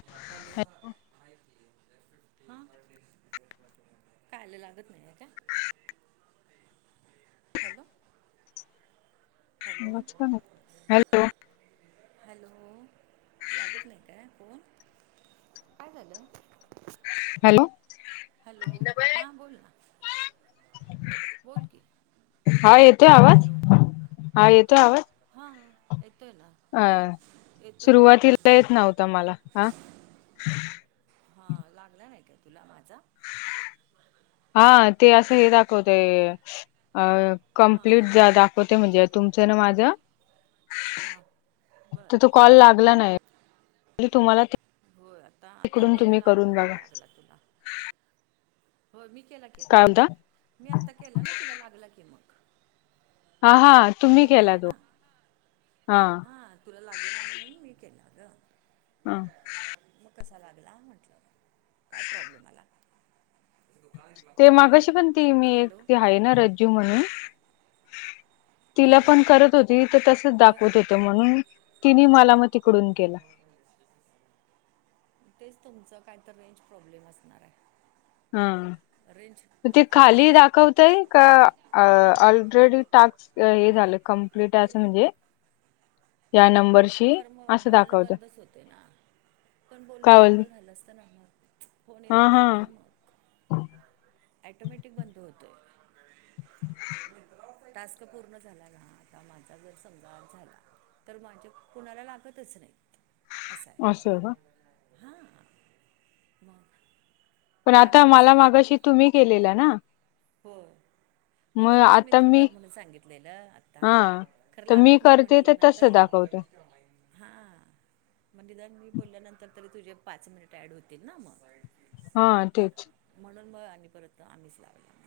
[unintelligible] हा काय झालं लागत नाही आहे का? हॅलो? हॅलो! आवाज का हॅलो हॅलो लागत नाही काय फोन? काय झालं? हॅलो! हॅलो! हां बोल ना. बोल की हा येतोय आवाज? हा येतोय आवाज? हा येतोय ना. हो अ येतोय ना. सुरुवातीला येत नव्हता मला हा. हा लागला नाही का तुला माझा? हा ते असं हे हॅलो दाखवत हां हां कंप्लीट हां हो ते म्हणजे तुमचं ना माझं. हां तर बरं.. तो कॉल लागला नाही. म्हणली तुम्हाला होय आता तिकडून अथर्वने तुम्ही करून लावला मग बघा लागला तुला. हो मी केला काय केला म्हणता मी, आत्ता केला ना तुला लागला की मग. हा हा हां तुम्ही मी केला तो ना हा.. हां तुला लागे ना म्हणून मी केला ग. हा.. मग कसा लागला म्हटलं? काय प्रॉब्लेम आला? ते मगाशी पण ती मी एक हॅलो ती आहे ना रज् म्हणून तिला हां पण करत होती तर तसच बरं दाखवत हो- होत, म्हणून तिने मला मग तिकडून केला. तेच तुमचं काय तर रेंज प्रॉब्लेम असणार आहे. हा रेंज ते कमी पडते खाली का दाखवते का ऑलरेडी टास्क हे झालं कंप्लीट टास्क म्हणजे त्या नंबरची खरं मग बोलणं बंदच होते ना पण काय बोलणं बोल बंद झालं असत ना मग फोन हा येत हा नाही ना मग ऍटोमॅटिक बंद होतोय. जिंकला वाटत. टास्क पूर्ण झाला ना आता माझा जर समजा झाला तर माझे कुणाला लागतच नाहीत असं आहे. हां मग पण आता लागला मला नसता ना मागाशी तुम्ही केलेला ना? होय मग म्हणूनच मी तू कर म्हणून सांगितलेलं आता हा खरं तर मी लागत नाही करते तर तस म्हंटल्यानंतर दाखवते हा मग निदान मी बोलल्यानंतर तरी तुझे पाच मिनिट ऍड होतील ना मग हा तेच म्हणून म आणि परत आम्हीच लावला.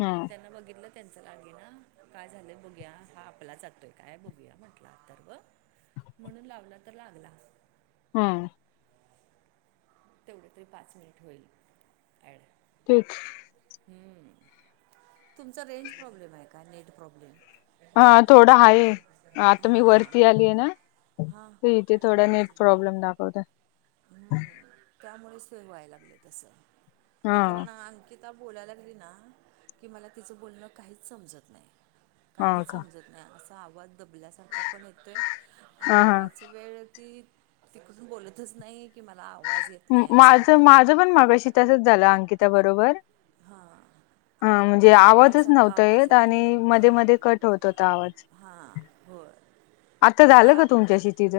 हा त्यांना बघितलं त्यांचं लागेना. काय झालं बघूया. हा आपला जातोय काय बघूया म्हटला अथर्व म्हणून लावला तर लागला. हा तेवढं तरी पाच मिनिट होईल ॲड [inaudible] हम्म रेंज प्रॉब्लेम आहे का? Net problem? हा थोडा आहे. आता मी हां वरती आली आहे ना... हां ते इथे थोडा नेट प्रॉब्लेम दाखवतोय. हम्म त्यामुळेच ते व्हाय लागले तस हा कारण अंकित ता बोलायला लागली ना की, मला तिचं बोलणं काहीच समजत नाही. हा काहीच का समजत नाही. असा आवाज दबल्यासारखा पण येतोय ह आणि हा बराच वेळ ती तिकडून बोलतच नाही की मला आवाज येत नाही. असं माझ होतंय. माझं पण मागाशी तसच झालं अंकिता बरोबर हा हा म्हणजे आवाजच नव्हत येत आणि हां मध्ये मध्ये कट होत होता आवाज. हां होय आता झालं मला का तुमच्याशी तीच?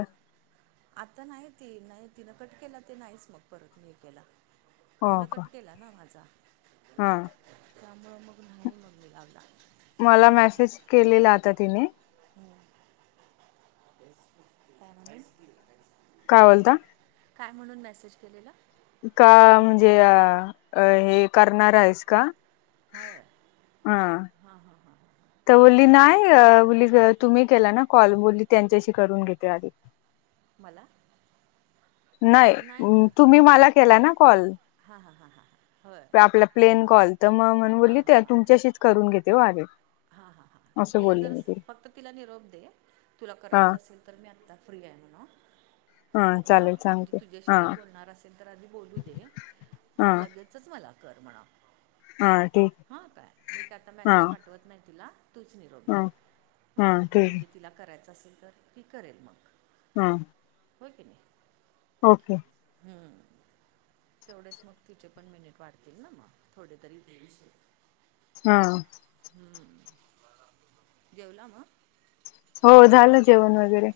आता नाही ती नाही तिनं कट केला ते नाहीच मग परत मी केला. हो तिनं का कट केला ना माझा हा त्यामुळं मग नाही मग मी लावला. काय मला मेसेज केलेला आता तिने [inaudible] काय बोलता? काय म्हणून मेसेज केलेला? का म्हणजे अ हे करणार आहेस का? होय हा हां हां हां. तर बोलली नाही. बोलली तुम्ही केला ना कॉल बोलली त्यांच्याशी करून घेते आधी. मला. नाही मग खर हं तुम्ही मला केला ना कॉल. हां हां हां हां हां होय आपल्या हां प्लेन हां हां कॉल तर मग म्हण हां हां बोलली त्या तुमच्याशी करून घेते हो आधी. हा हा हा असं तिला बोलले जर मी फक्त तिला निरोप दे तुला हा करायचा असेल तर मी आता फ्री आहे म्हणावं हा चालेल म्हणजे सांगते तुझ्याशी हा जर बोलणार असेल. नाहीतर आधी बोलू दे, मग हा लगेचच मला कर म्हणावं. हा ठीक हा काय? मी काय आता हा मेसेज पाठवत नाही तिला तूच निरोप हा दे. हां हा ठीक आहे म्हणजे तिला करायचं असेल तर, ती करेल मग. हम्म. होय की नाही? ओके. हम्म. तेवढेच मग तिचे पण मिनिट वाढतील ना मग. थोडे तरी दीडशे. हा. हम्म, जेवला मगं? हो, झालं जेवण वगैरे.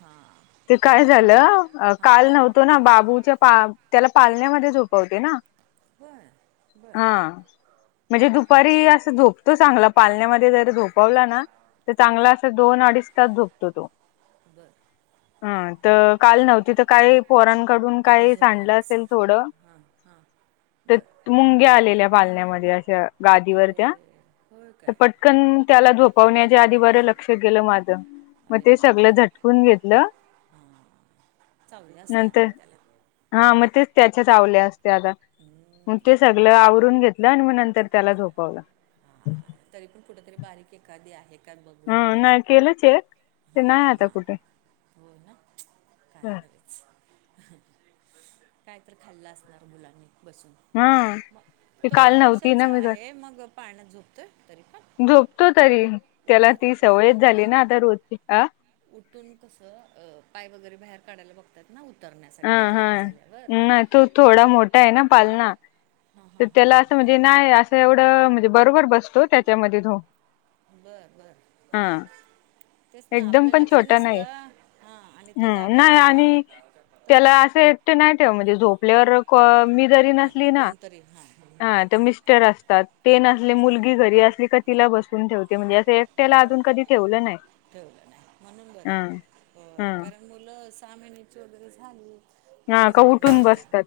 हा. ते काय झालं काल नव्हतो ना, बाबूच्या पा त्याला पालण्यामध्ये झोपवते ना बरं हा, बरं म्हणजे बरं दुपारी असं झोप तो चांगला पालण्यामध्ये जर झोपवला ना, तर हां चांगला असा दोन, अडीच तास झोपतो तो. बरं. हा तर काल नव्हती, तर काय पोरानं कडून तिथं काही झोपला सांडलं असेल, नसेल थोडं हां हां ते बरं मुंग्या आलेल्या पालण्यामध्ये अशा. अगं गादीवर आया त्या या या. तर पटकन त्याला झोपवण्याच्या आधी, बरं लक्ष गेलं माझं. मग ते सगळं झटकून घेतलं ह चावल्या असत्या नंतर अगं त्याला. हा मग तेच त्याच्याच चावल्या असत्या आता, मग ते सगळं आवरून घेत ल अन मग नंतर त्याला झोपवलं. तरी पण कुठेतरी बारीक, एखादी आहे का बघून ह घ्या. नाही केलं चेक, ते हां नाही आता हां कुठे. हो ना. बरं. आलेच काय तर खाल्लं असणार मुलांनी बसून. हं. मग ती तो काल एक नव्हती ना वर्षाचा मी घरी. आहे मग पाळण्यात झोपतोय तरी पण झोपतो तरी. त्याला ती उठत सवयच उठत झाली नाही ना आता रोजची. अं? उठून कसं पाय वगैरे बाहेर काढायला बघतात ना, ह उतरण्यासाठी हा जागे झाले नाही तो थोडा मोठा आहे ना पालना, हां तर हां हां त्याला हां असं म्हणजे नाही असं एवढं, म्हणजे बरोबर बसतो त्याच्यामध्ये झो बरं बरं, हा. तेच ना. एकदम आपलं पण लक्ष छोटा नाही नसलं, हा आणि ह तो जागा नाही झाला आणि तर त्याला असे एकटं नाही ठेव, म्हणजे झोपल्यावर कॉ मी जरी हां नसली ना, कोणतरी हां हां हा तर हां मिस्टर अस तात. ते नसले मुलगी घरी असली का, तिला बसवून ठेवते असे बरं, ठेवलं नाही म्हणून बरं. हम्म बरं हम्म. कारण मुलं सहा महिन्याची वगैरे झाली, की हा लगेच का उठून पाळण्यातून बसतात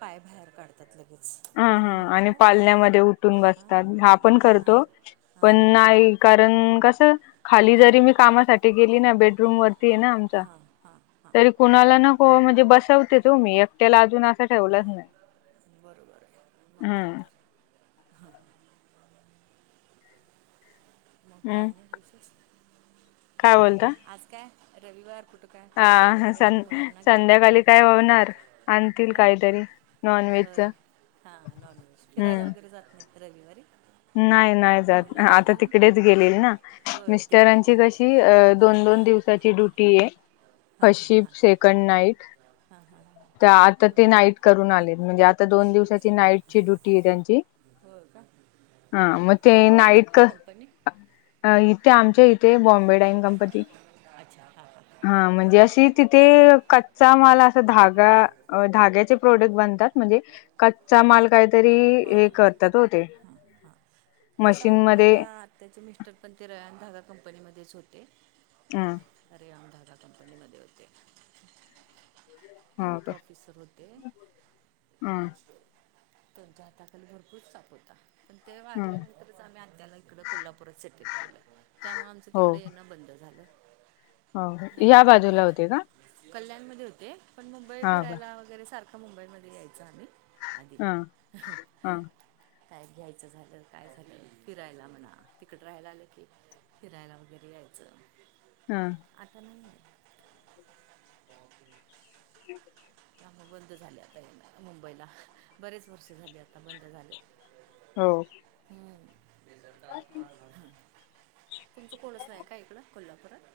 पाय बाहेर काढत तात लगेच. ह हा म्हणून आणि म्हटलं पालण्यामध्ये उठून बसत हा हां पण हां करतो हां पण नाही कारण कस खाली हां जरी मी कामासाठी गेली ना बेडरूम वरती आहे ना आमचा हां हां हां तरी कुणाला नको म्हणजे बसवते तोच मी एकट्याला अजून असं ठेवलाच नाही बरोबर आहे मग हम् काय तर मग काय हम्म आणि विशेष काय बोलता आज काय रविवार कुठं काय फिरायला हा स वगैरे मुलांना घेऊन संध्याकाळी काय होणार आणतील काहीतरी नॉनव्हेजच हा नॉन व्हेज फिरायला हम्म. वगैरे जात नाही रविवारी नाही नाही जात मुलांना आता घेऊन तिकडेच गेलेले ना होय तिकडे मिस्टरांची गेलेलं कशी आहे दोन दोन हां दिवसाची ड्युटी हाय हां फर्स्ट हां शिप हां सेकंड नाईट हां हां ह ह आता ते नाईट करून आले म्हणजे आता दोन दिवसाची नाईट ची ड्युटी आहे त्यांची होय का हा मग ते कोणती नाईट आहे कंपनी इथे आमच्या इथे बॉम्ब म्बेबान कंपनी अच्छा हां हां हां मझी तिथे कच्चा असा धागा धाग्याचे प्रोडक्ट बनतात म्हणजे कच्चा माल काय तरी हो हे करतात हो ते हां हां तेच मशीनमध्ये माझ्या आत्याचे मिस्टर पण ते रयान धागा कंपनीमध्येच होते हा रयान धागा कंपनीमध्ये होते ते मोठे ह ऑफिसर होते त्यांच्या हाताखाली भरपूर स्टाफ होता पण ते ह वाारल्यानंतरच आम्ही आत्या ला इकडं कोल्हापूरात सेटल केलं त्यामुळे आमचं हो तिकडे येना बंद झाले हो या नाहीतर आम्ही बाजूला होते का? येत कल्याणमध्ये होते पण मुंबई हा का फिरायला वगैरे सारखं मुंबईमध्ये यायच आम्ही आधीक हा ह हा काय घ्यायचं झालं काय झालं फिरायला म्हणा तिकड राहायला आलं की फिरायला वगैरे यायचं हा आता नाही ह कामे बंद झाले आता ये मुंबईला बरेच वर्ष झाली आता बंद झाले हो हम् ते सरकार पा [inaudible] तुमचं कोणच नाहीय का इकड कोल्हापुरात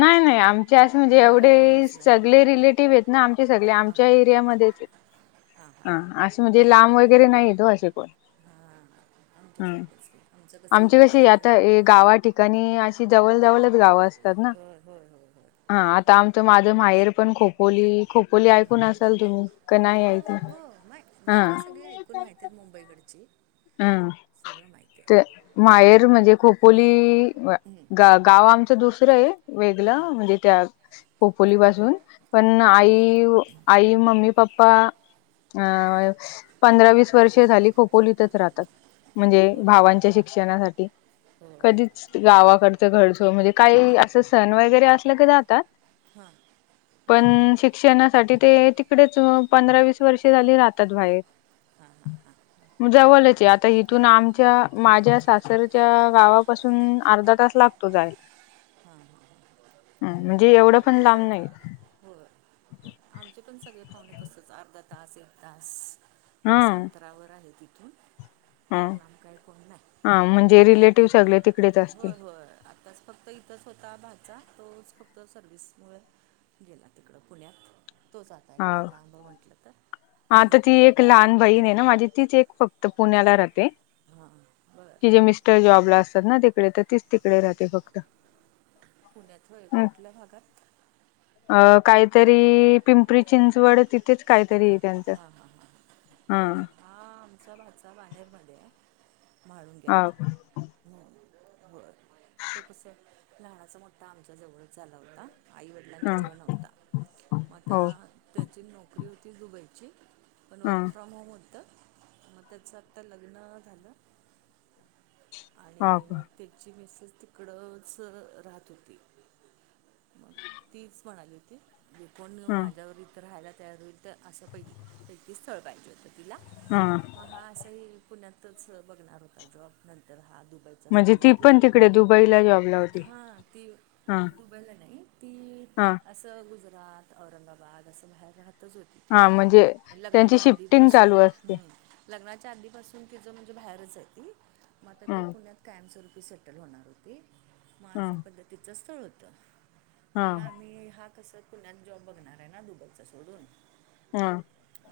नाही नाही आमचे असं म्हणजे या भागात एवढे कोणच नाही सगळे रिलेटिव्ह हेत ना आमचे सगळे हां आमच्या एरियामध्ये हायत हां हां हा हां असे म्हणजे लांब वगैरे नाहीत ओ असे कोण हा ह आमच्यासारखंच आमचं कस हाय आमची इथल्या कशी इथं. आता ए हा. गावा ठिकाणी अशी जवळ जवळच गावं असतात ना. [inaudible] होय हो हो. हा आता आमचं माझं माहेर पण खोपोली, खोपोली ऐकून असाल तुम्ही का नाही हो ऐक हो मा गावं सगळी ऐकून माहिती आहेत मुंबईकडची. हा. सगळं माहिती ते आहे माहेर म्हणजे खोपोली ग-गाव आमचं दुसरं आहे. वेगळ म्हणजे त्या खोपोली पासून पण बरं आई आई, मम्मी, - पप्पा अ बरं पंधरा-वीस वर्ष झाली खोपोली तर म्हणजे होय भावांचं शिक्षणासाठी. होय कधी गावाकडच घरसो म्हणजे काही असं सण वगैरे असलं की जातात. हां [inaudible] बरं पण शि क्षणासाठी ते तिकडेच पंधरा-वीस वर्षे झाली राहतात बाहेर. हां हां हां हां. जवळच आता इथून आमच्या माझ्या सासरच्या गावा पासून अर्धा तास लागतो जायला. हा ह बर. म्हणजे एवढं पण [unintelligible] लांब साइडला? नाही हो हो आमचे पण सगळे पाहुणे तसच अर्धा तास, एक तास ह असं अंतरावर आहे तिथून. ह भारलाम काही कोण नाही. हा म्हणजे रिलेटिव्ह सगळे तिकडेच होय असतील होय आताच फक्त इतच होता भाचा तोच फक्त सर्वविसमुळे गेला तिकड पुण्यात. तो जाता एकटा लांब म्हटलं तर. हा तर ती एक लहान बहीण आहे ना माझी तीच एक फक्त पुण्याला राहते. हा बरं. तिजे मिस्टर जॉबला असतात ना तिकडे तर तीच तिकडे राहते फक्त. पुण्यात व्हय कुठल्या भागात? अ काहीतरी पिंपरी-चिंचवड तिथेच काहीतरी. त्यांचं हा ह ह हो हा. आमचा भाचा बाहेरमध्ये. भाडुणग्या. ह [inaudible] [unintelligible] हम्म, बरं तो कस आहे लहाणाचा मोठठा आमच्या जवळच झाला होता. ह आईवडिलांच्या जवळ नव्हता. मग हो आता त्याची नोकरी होती दुबईची पण ह वर्क फ्रॉम होम होतं. मग त्याचं आत्ता लग्न झालं ह आणि मग त्याची मिसेस तिकडंच राहत होती. मग तीच म्हणाली होती. जे कोण ह माझ्यावर इथं राहायला तयार होईल तर असं पैकी पैकी स्थळ पाहिजे होतं तिला, हा मग हा असही पुण्यातच बघणार होता जॉब नंतर हा दुबई चा म्हणजे सुटला ती की, पण तिकडे दुबईला जॉबला होती हा ती हा दुब्याला नाही ती हा. असं गुजरात, औरंगाबाद असं बाहेर राहत तिथंच होती हा म्हणजे ति त्यांची लग्नाच्या शिफ्टिंग आधीपसून. चालू असते हम् लग्नाच्या आधीपासून तिच म्हणजे बाहेरच आहे ती मग आता ह ती पुण्यात कायमस्वरूपी सेटल होणार होती मग ह अशा पद्धतीचं स्थळ होतं. ह मग आम्ही हा कसं पुण्यात जॉब बघणारे ना दुब‌ईचा सोडून. हा.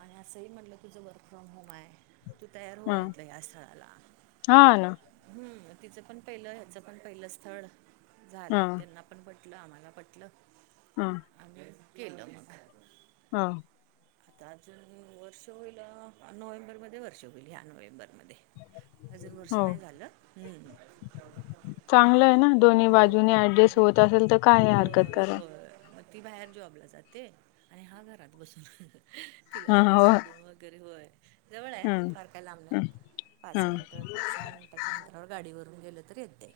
आणि असंही म्हटलं तुझं वर्क फ्रॉम होम आहे, तु तयार ह हो म्हंटलं या स्थळाला. हा ना. हम्म, म तिचं पण पहिलं ह्याच पण पहिलं स्थळ ह झालं त्यांना पण पटलं, आम्हाला पटलं. हा, आम्ही केलं मग. हा, अजून अं वर्ष होईल नोव्हेंबरमध्ये वर्ष होईल, ह्या नोव्हेंबरमध्ये. अजून वर्ष हो नाही झालं, हम्म. चांगलं आहे ना दोन्ही होय बाजूने ऍडजस्ट होत हम्म, असेल तर, काय आहे हरकत होय कराय होय मग ती बाहेर जॉबला जाते, आणि हा घरात बसून तिला हा जाऊन हो सोडून वगैरे होय जवळं आहे हम्म फार काय लांब नाही, पाच हम्म मिनटं च्या अंतरावर गाडी वरून गेलं तरी येते.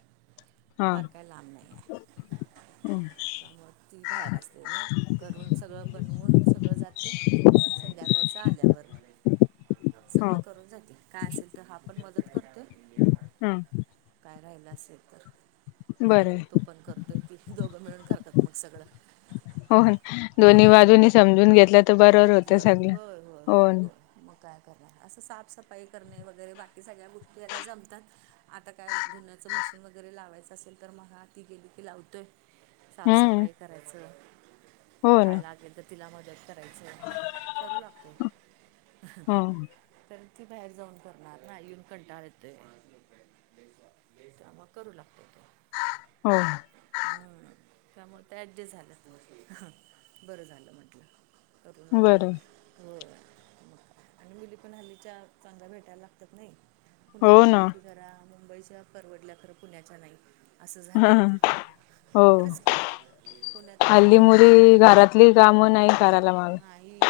हा फार काय लांब नाहीये, हम्म त्यामुळे ती बाहेर असते मग घरून सगळं बनवून सगळं जाते, संध्याकाळचं आल्यावर हो सगळं करून जाते, काय असेल तर हा पण मदत करतो. हा. काय राहिलं असेल तर बरं सगळं आहे. तो पण करतोय, ती-ती दोघं मिळून करतात मग सगळं. हो ना, दोन्ही हम्म, बाजूनी समजून घेतलं तर बरोबर होतं घेतलं सगळं होय, होय हो होय, ना होय. मग काय करणार असं साफसफाई करणे वगैरे बाकी सगळ्या गोष्टी याला जमतात. आता काय धुण्याचं मशीन वगैरे लावायचं असेल, तर म आत ती गेली लावतोय. हम्म साफसफाई करायचं, हो ना काय लागेल तर तिला मदत करा करायचं, करू लागतोय, हो तर ती बाहेर जाऊन करणार बाहेरून येउन कंटाळ येतोय, त्यामुळं करू लागतो. हो. हम्म, त्यामुळे ते ऍडजस्ट झालं तर, बरं झालं म्हटलं. करून आपलं बरं आहे. हो म आणि मुली पण हल्लीच्या चांगल्या भेटायला मिळत नाही, पुण्यात हो ना म्हटलं की जरा मुंबईच्या शहर परवडल तरं पुण्याच्या नाही. असं झालंय आता. हो खरंच की, पुण्यात नाहीत हल्ली मुली बरोबर, घरातली होय, कामं नाही करायला माग नाही.